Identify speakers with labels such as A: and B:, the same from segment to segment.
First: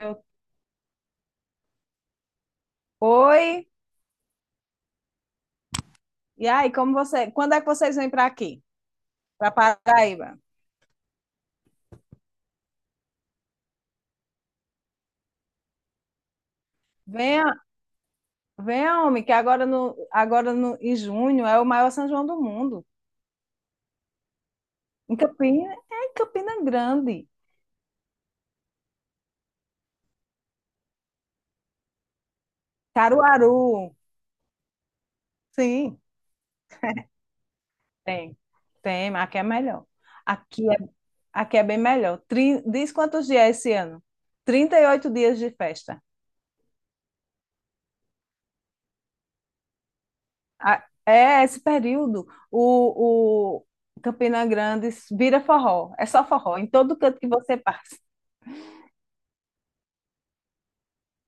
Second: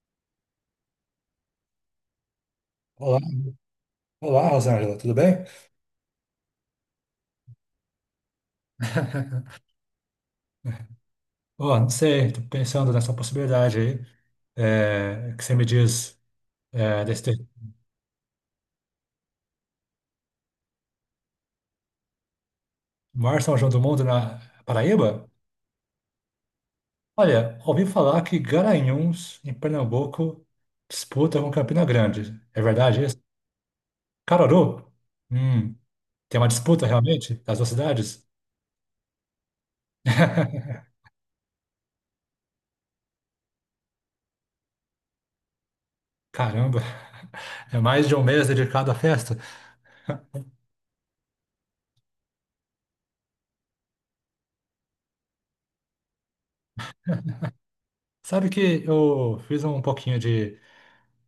A: Eu-
B: Olá,
A: Oi,
B: olá, Rosângela, tudo bem?
A: e aí, como você, quando é que vocês vêm para aqui, para Paraíba?
B: Ó, não sei, tô pensando nessa possibilidade aí, que você me diz, é, desse ter-
A: Venha, venha, homem, que agora no, em junho é o maior São João do mundo.
B: maior São João do mundo na Paraíba.
A: É em Campina Grande,
B: Olha, ouvi falar que Garanhuns, em Pernambuco, disputa com Campina Grande. É verdade isso?
A: Caruaru.
B: Caruaru? Hum,
A: Sim,
B: tem uma disputa realmente das duas cidades?
A: tem, tem, mas aqui é melhor. Aqui é, aqui é bem melhor. Diz quantos dias é esse ano? 38 dias de festa.
B: Caramba, é mais de um mês dedicado à festa.
A: É esse período, o Campina Grande vira forró, é só forró, em todo canto que você passa.
B: Sabe que eu fiz um pouquinho de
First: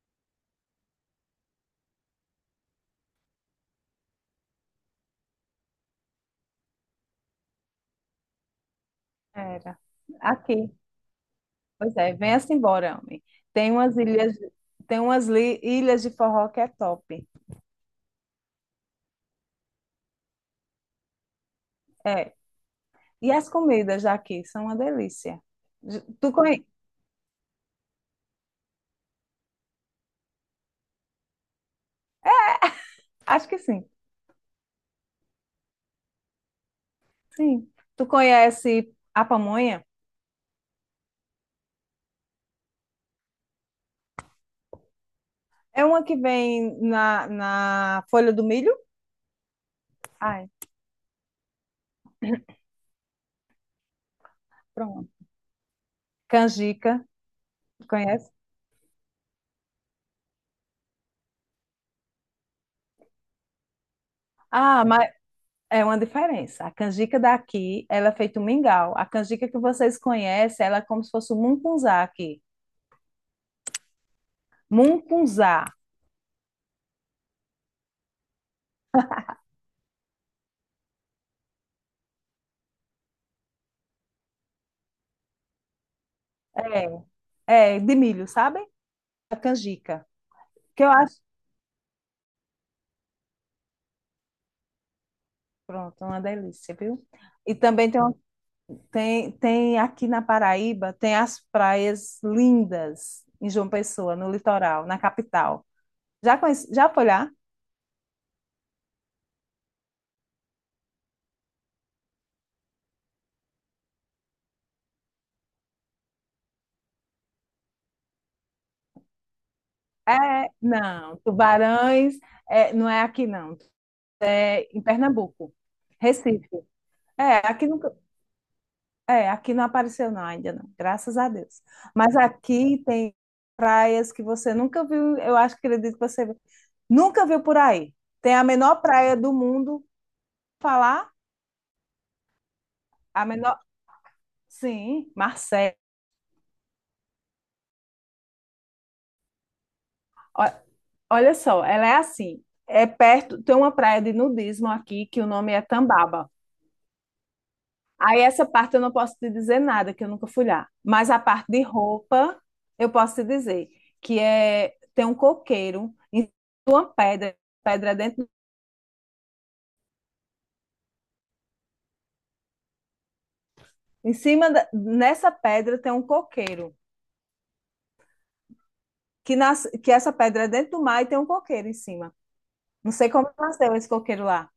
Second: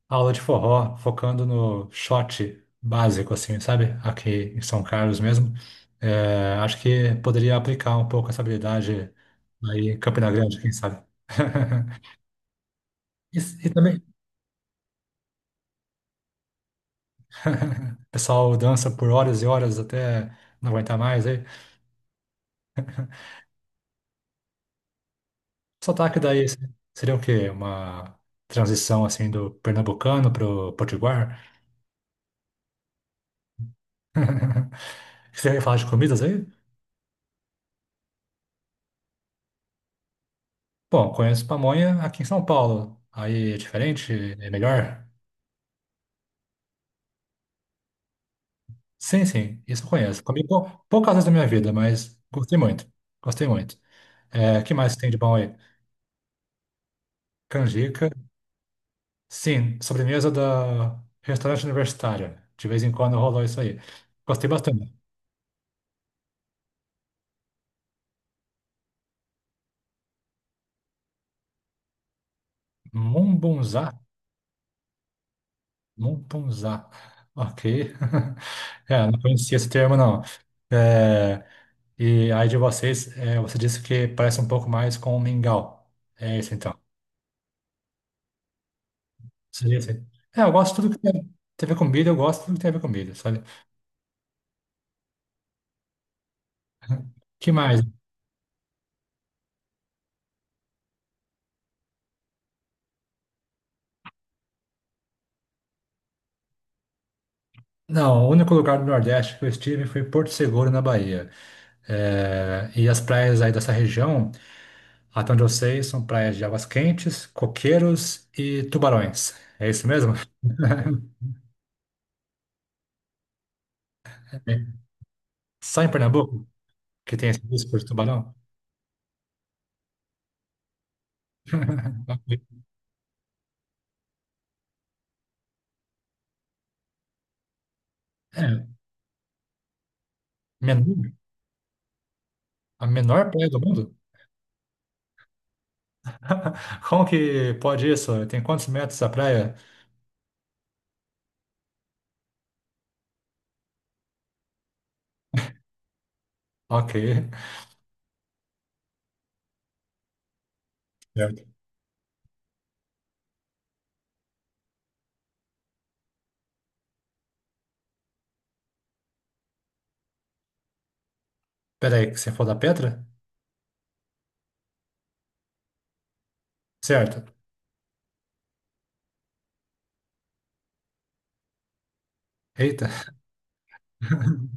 B: aula de forró, focando no shot básico, assim, sabe? Aqui em São Carlos mesmo. É, acho que poderia aplicar um pouco essa habilidade
A: Era.
B: aí em Campina Grande,
A: Aqui.
B: quem sabe?
A: Pois é, venha-se embora, homem.
B: E, e
A: Tem umas
B: também,
A: ilhas, tem umas li- ilhas de forró que é top.
B: o pessoal dança por horas e horas até não aguentar mais aí.
A: É. E as comidas daqui são uma delícia. J-
B: Sotaque
A: Tu
B: daí
A: conhe...
B: seria o quê? Uma transição assim do pernambucano pro potiguar?
A: Acho que sim.
B: Você ia falar de comidas aí?
A: Sim. Tu conhece a pamonha?
B: Bom, conheço pamonha aqui em São Paulo. Aí é diferente? É melhor?
A: É uma que vem na folha do milho?
B: Sim, sim, isso eu conheço. Comi
A: Ai,
B: poucas vezes da minha vida, mas gostei muito. Gostei muito. É, que mais tem de
A: pronto.
B: bom aí?
A: Canjica, tu
B: Canjica.
A: conhece?
B: Sim, sobremesa da restaurante universitário. De vez em quando rolou isso aí. Gostei
A: Ah,
B: bastante.
A: é uma diferença. A canjica daqui, ela é feita um mingau. A canjica que vocês conhecem, ela é como se fosse um mungunzá aqui.
B: Mumbunzá?
A: Mungunzá.
B: Mumbunzá. Ok. É, não conhecia esse termo, não. É, e aí de vocês, você disse que parece um pouco mais com mingau. É isso, então.
A: É, é de milho, sabe? A
B: Seria isso.
A: canjica.
B: É, eu gosto
A: Que
B: de
A: eu
B: tudo que
A: acho,
B: tem a ver com comida, eu gosto de tudo que tem a ver com comida, sabe?
A: pronto, uma delícia, viu?
B: Que
A: E
B: mais?
A: também tem, tem aqui na Paraíba, tem as praias lindas em João Pessoa, no litoral, na capital. Já conhece, já foi lá?
B: Não, o único lugar do Nordeste que eu estive foi Porto Seguro, na Bahia. É, e as praias aí dessa região, até onde eu sei, são praias de águas quentes, coqueiros e tubarões. É isso mesmo?
A: Não, tubarões, é, não é aqui não,
B: É.
A: é em Pernambuco,
B: Só em Pernambuco
A: Recife.
B: que tem esse
A: É, aqui
B: risco
A: no
B: de tubarão?
A: É, aqui não apareceu não, ainda não, graças a Deus. Mas aqui tem praias que você nunca viu, eu acho que ele disse que você viu- nunca viu por aí. Tem a
B: É,
A: menor praia do mundo, falar,
B: menor, a
A: a
B: menor praia
A: menor,
B: do mundo?
A: sim, Marcela.
B: Como que pode isso? Tem quantos metros a praia?
A: Ó, olha só, ela é assim, é perto, tem uma praia de nudismo aqui que o nome é Tambaba.
B: Ok.
A: Aí essa parte eu não posso te dizer nada, que eu nunca fui lá. Mas a
B: Certo.
A: parte de roupa, eu posso te dizer, que é, tem um coqueiro em uma pedra, pedra dentro.
B: Peraí, que você for da Petra?
A: Nessa pedra tem um coqueiro,
B: Certo.
A: que, nas, que essa pedra é dentro do mar e tem um coqueiro em cima.
B: Eita.
A: Não sei como nasceu esse coqueiro lá.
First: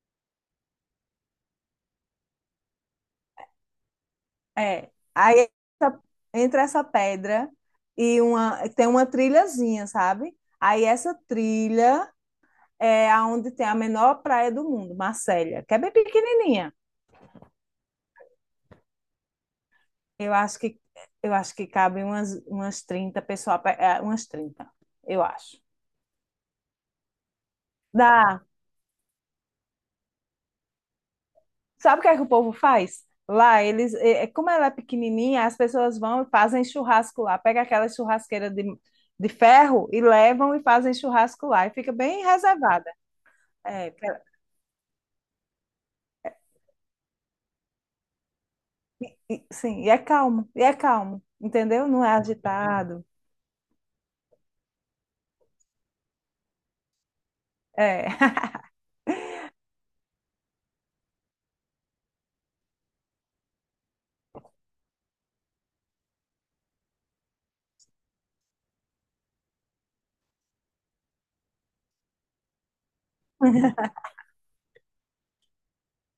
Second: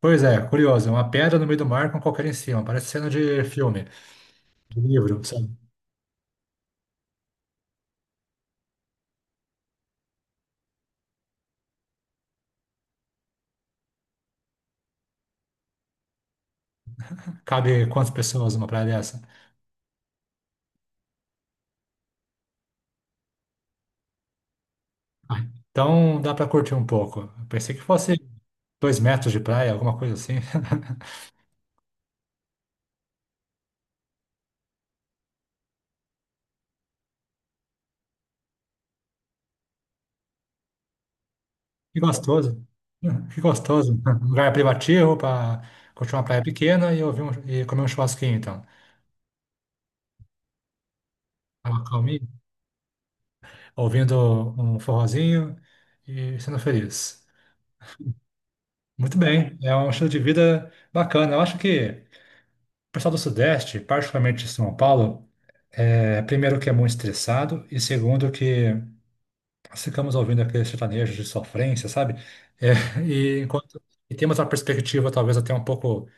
B: Pois é, curioso. É uma pedra no meio do mar com qualquer em cima. Parece cena de filme, de
A: É.
B: livro, sabe?
A: Essa- Entre essa pedra e uma tem uma trilhazinha, sabe? Aí essa trilha é aonde tem a menor praia do mundo, Marcélia, que é bem pequenininha.
B: Cabe quantas pessoas numa praia dessa?
A: Eu acho que eu acho que cabe umas 30 pessoas, a pé, é, umas 30, eu
B: Ah,
A: acho.
B: então dá para curtir um pouco. Eu pensei que fosse
A: Dá,
B: dois metros de praia, alguma coisa assim.
A: sabe o que é que o povo faz? Lá, eles, é, como ela é pequenininha, as pessoas vão e fazem churrasco lá. Pega aquela churrasqueira de ferro e levam e fazem churrasco lá. E fica
B: Que
A: bem
B: gostoso.
A: reservada.
B: Que
A: É,
B: gostoso. Um lugar privativo para curtir uma praia pequena e, e comer um churrasquinho, então.
A: sim, e é calmo,
B: Tava
A: entendeu? Não é
B: calminho,
A: agitado.
B: ouvindo um forrozinho e sendo feliz.
A: É,
B: Muito bem, é um estilo de vida bacana. Eu acho que o pessoal do Sudeste, particularmente de São Paulo, primeiro que é muito estressado e segundo que nós ficamos ouvindo aquele sertanejo de sofrência, sabe? É, e enquanto e temos uma perspectiva talvez até um pouco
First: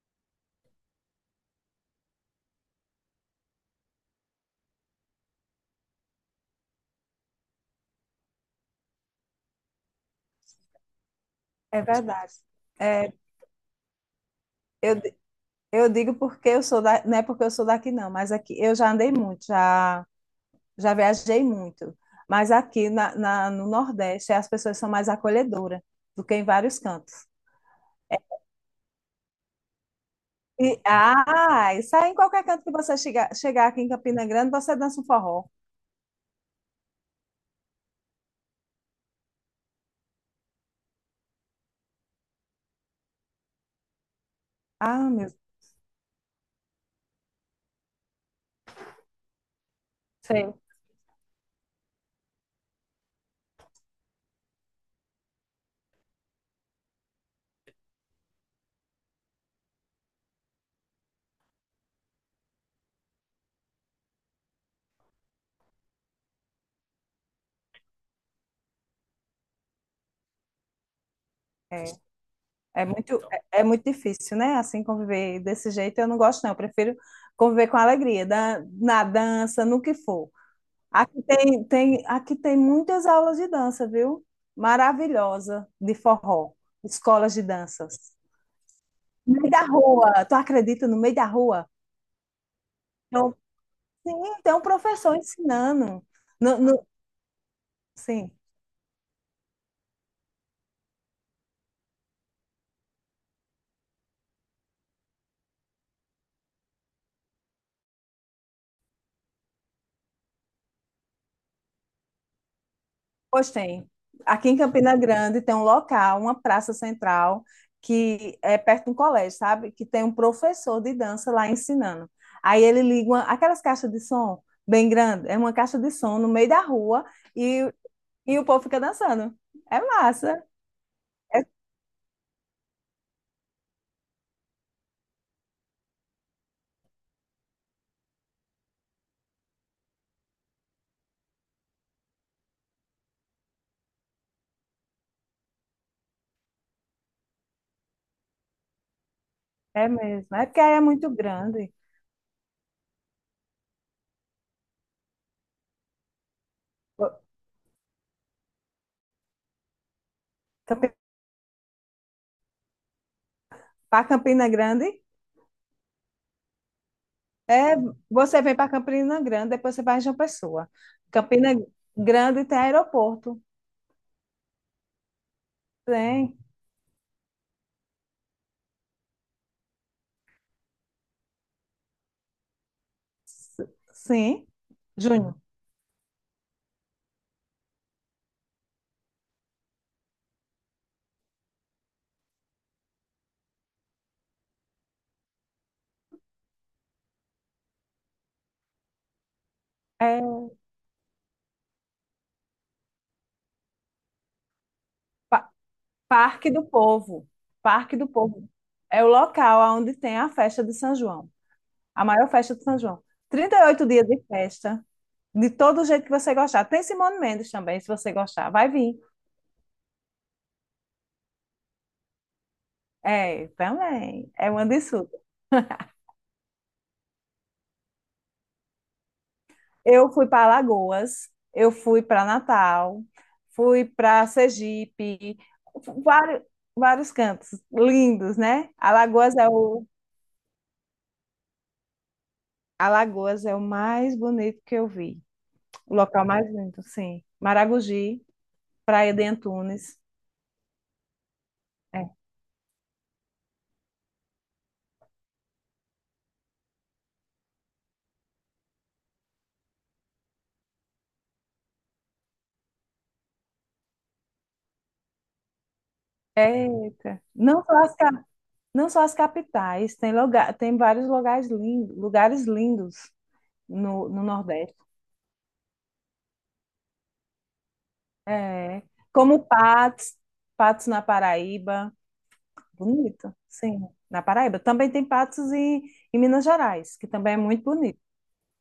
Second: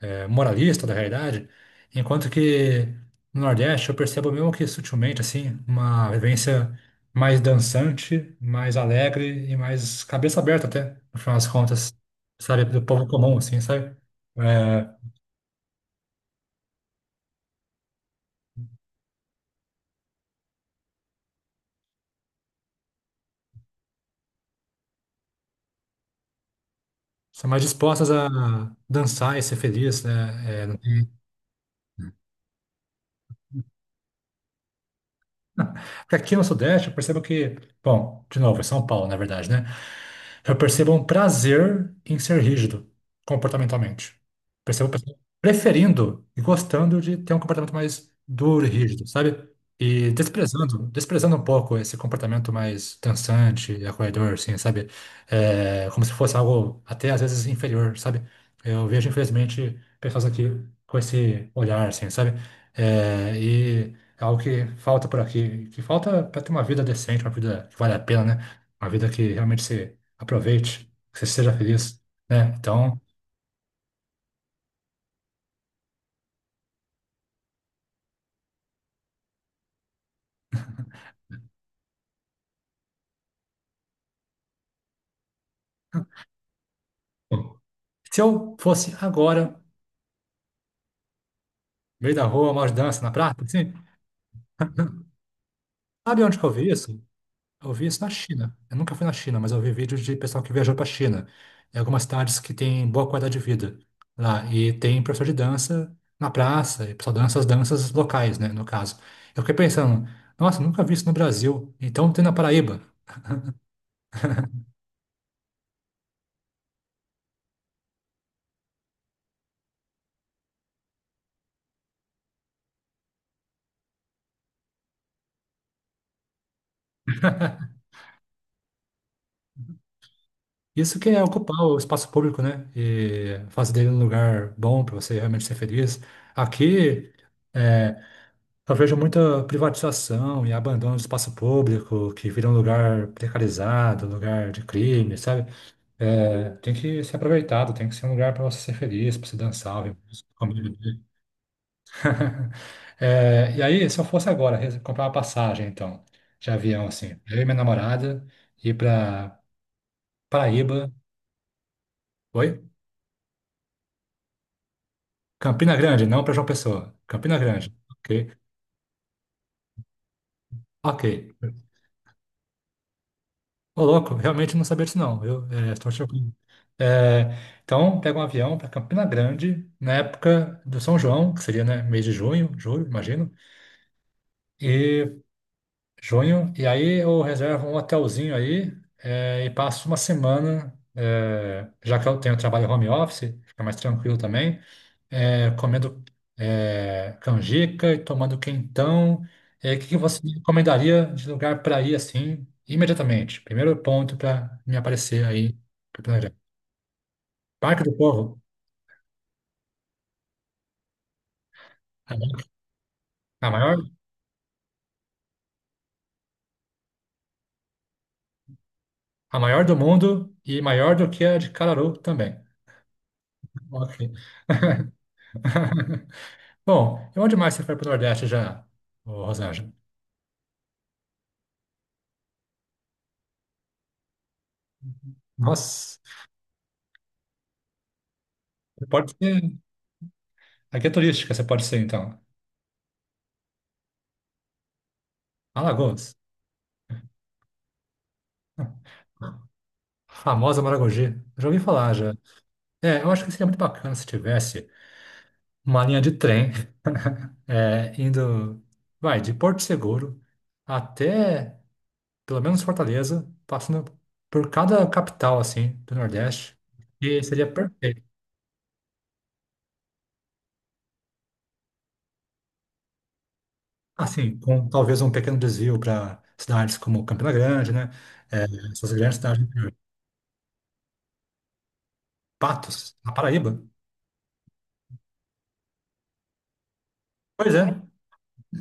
B: moralista da realidade, enquanto que no Nordeste eu percebo mesmo que sutilmente assim uma vivência mais dançante, mais alegre e mais cabeça aberta até, no final das
A: é
B: contas,
A: verdade.
B: sabe, do povo
A: É,
B: comum assim, sabe? É,
A: eu, eu digo porque eu sou da, não é porque eu sou daqui, não, mas aqui eu já andei muito, já. Já viajei muito, mas aqui no Nordeste as pessoas são mais acolhedoras do que em vários cantos.
B: são mais dispostas a dançar e ser feliz, né?
A: E, ah, isso aí em qualquer canto que você chegar, chegar aqui em Campina Grande, você dança um forró.
B: Porque aqui no Sudeste eu percebo que, bom, de novo, é São Paulo, na verdade, né? Eu percebo um prazer em ser rígido comportamentalmente. Percebo
A: Ah,
B: pessoas
A: meu Deus.
B: preferindo e gostando de ter um comportamento mais duro e rígido, sabe? E
A: Sim.
B: desprezando, desprezando um pouco esse comportamento mais dançante e acolhedor, assim, sabe? É, como se fosse algo até às vezes inferior, sabe? Eu vejo, infelizmente, pessoas aqui com esse olhar, assim, sabe? É, e é algo que falta por aqui, que falta para ter uma vida decente, uma vida que vale a pena, né? Uma vida que realmente você aproveite, que você seja
A: é,
B: feliz, né?
A: é
B: Então,
A: muito, é muito difícil, né? Assim, conviver desse jeito, eu não gosto, não. Eu prefiro conviver com alegria, na dança, no que for. Aqui tem muitas aulas de dança, viu? Maravilhosa, de forró, escolas de
B: bom,
A: danças.
B: se eu fosse
A: No
B: agora,
A: meio
B: no
A: da rua, tu acredita, no meio da rua?
B: meio da rua, uma dança na
A: Então,
B: praça, assim,
A: sim, tem um professor ensinando.
B: sabe onde que eu
A: No,
B: vi
A: no-
B: isso? Eu vi isso na
A: sim,
B: China. Eu nunca fui na China, mas eu vi vídeos de pessoal que viajou para a China, em algumas cidades que têm boa qualidade de vida lá, e tem professor de dança na praça, e pessoal dança as danças locais, né? No caso. Eu fiquei pensando, nossa, nunca vi isso no Brasil. Então tem na Paraíba.
A: pois tem. Aqui em Campina Grande tem um local, uma praça central, que é perto de um colégio, sabe? Que tem um professor de dança lá ensinando. Aí ele liga aquelas caixas de som bem grande, é uma caixa de som no meio da rua e, e o povo fica dançando. É massa.
B: Isso que é
A: É
B: ocupar o espaço público, né? E fazer dele um lugar bom para você realmente ser feliz. Aqui, é, eu vejo muita privatização e abandono do espaço público, que vira um lugar precarizado, um lugar de crime, sabe? É, tem que ser aproveitado, tem que ser um lugar para você ser feliz, para você dançar,
A: É
B: ouvir música,
A: mesmo. É porque
B: comer,
A: aí é
B: beber.
A: muito grande.
B: É, e aí, se eu fosse agora comprar uma passagem, então, de avião, assim, eu e minha namorada, ir para Paraíba. Oi?
A: Para Campina Grande,
B: Campina Grande, não para João Pessoa. Campina Grande. Ok.
A: você vem para Campina Grande, depois você vai em João Pessoa.
B: Ok.
A: Campina Grande tem aeroporto.
B: Ô, louco, realmente não sabia disso, não. Eu estou chocado.
A: Tem.
B: É, então, pega um avião para Campina Grande, na época do São João, que seria, né, mês de junho, julho, imagino.
A: Sim,
B: E
A: Júnior.
B: junho, e aí eu reservo um hotelzinho aí e passo uma semana, já que eu tenho trabalho home office, fica mais tranquilo também. Comendo canjica e tomando quentão. É, o que que você
A: É
B: me recomendaria de lugar para ir assim, imediatamente? Primeiro ponto para me aparecer
A: Pa-
B: aí pra planejar.
A: Parque do Povo.
B: Parque do
A: Parque do
B: Povo,
A: Povo. É o local onde tem a festa de São João. A
B: a
A: maior
B: ma-
A: festa de São João.
B: a maior,
A: 38 dias de festa. De todo jeito que você gostar. Tem Simone Mendes também, se você gostar. Vai vir.
B: a maior do mundo e maior do que a de Cararu também.
A: É,
B: Ok.
A: também. É uma disso.
B: Bom, e onde mais você foi para o Nordeste já, ô Rosângela?
A: Eu fui para Alagoas, eu fui para Natal, fui para Sergipe,
B: Nossa,
A: fu- vários, vários cantos lindos, né?
B: você pode ser. Aqui é turística, você pode ser então.
A: Alagoas é o mais bonito que eu vi, o
B: Alagoas,
A: local mais lindo, sim. Maragogi, Praia de Antunes.
B: famosa Maragogi. Já ouvi falar
A: É.
B: já. É, eu acho que seria muito bacana se tivesse uma linha de trem indo, vai, de Porto Seguro até pelo menos Fortaleza, passando por cada capital, assim, do Nordeste,
A: Eita,
B: e seria perfeito.
A: não só as capitais, tem lugar, tem vários lugares lindos no
B: Assim, com
A: Nordeste.
B: talvez um pequeno desvio para cidades como Campina Grande, né? É,
A: É,
B: essas grandes cidades, do
A: como
B: interior.
A: Patos, Patos na Paraíba.
B: Patos, na
A: Bonito,
B: Paraíba.
A: sim. Na Paraíba. Também tem patos em Minas Gerais, que também é
B: Pois
A: muito
B: é,
A: bonito.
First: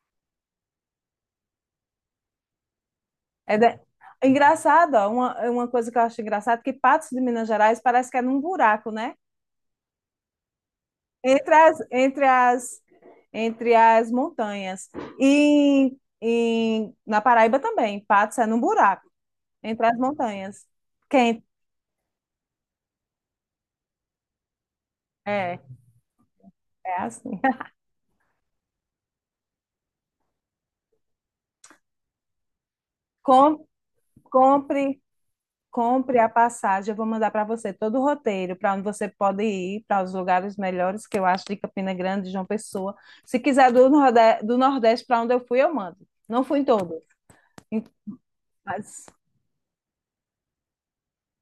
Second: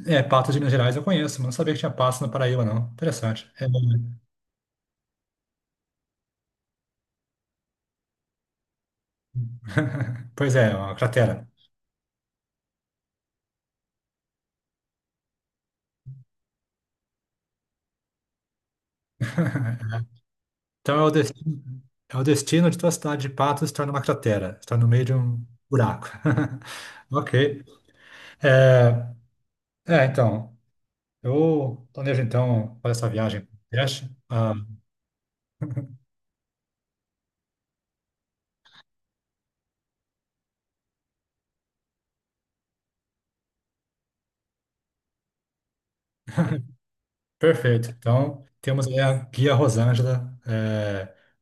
B: é, Patos de Minas Gerais eu conheço, mas não sabia que tinha Patos na Paraíba, não. Interessante.
A: É
B: É,
A: da- Engraçado, ó, uma coisa que eu acho engraçado, é que patos de Minas Gerais parece que é num buraco, né?
B: pois é, uma cratera.
A: Entre as, entre as, entre as montanhas. E na Paraíba também, patos é num buraco, entre as montanhas.
B: Então
A: Quem?
B: é o destino de tua cidade de Patos estar numa cratera, estar no meio de um
A: É,
B: buraco.
A: é assim.
B: Ok. É, é, então, eu planejo então fazer essa viagem para o
A: Com,
B: Nordeste. Ah,
A: compre. Compre a passagem, eu vou mandar para você todo o roteiro para onde você pode ir, para os lugares melhores que eu acho de Campina Grande, João Pessoa. Se quiser do Nordeste para onde eu fui, eu mando. Não fui em todo,
B: perfeito. Então, temos aí
A: mas
B: a guia Rosângela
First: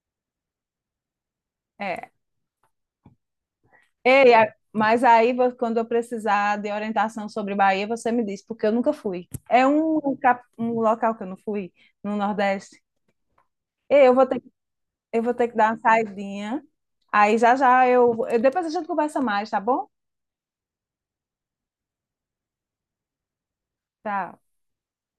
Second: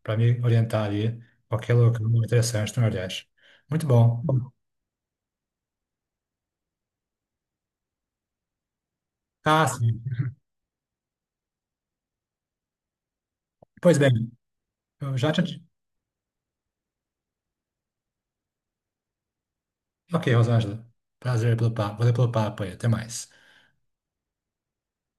B: para me orientar ali qualquer lugar
A: é.
B: interessante no Nordeste. Muito bom.
A: Ei, quando eu precisar de orientação sobre Bahia, você me diz, porque eu nunca fui. É
B: Ah, sim.
A: um, um local que eu não fui no Nordeste.
B: Pois
A: Ei,
B: bem, eu
A: eu
B: já
A: vou ter que
B: te...
A: dar uma saidinha. Aí já já eu depois a gente conversa mais, tá bom?
B: Ok, Rosângela. Prazer pelo papo. Valeu pelo papo aí. Até mais.
A: Tá.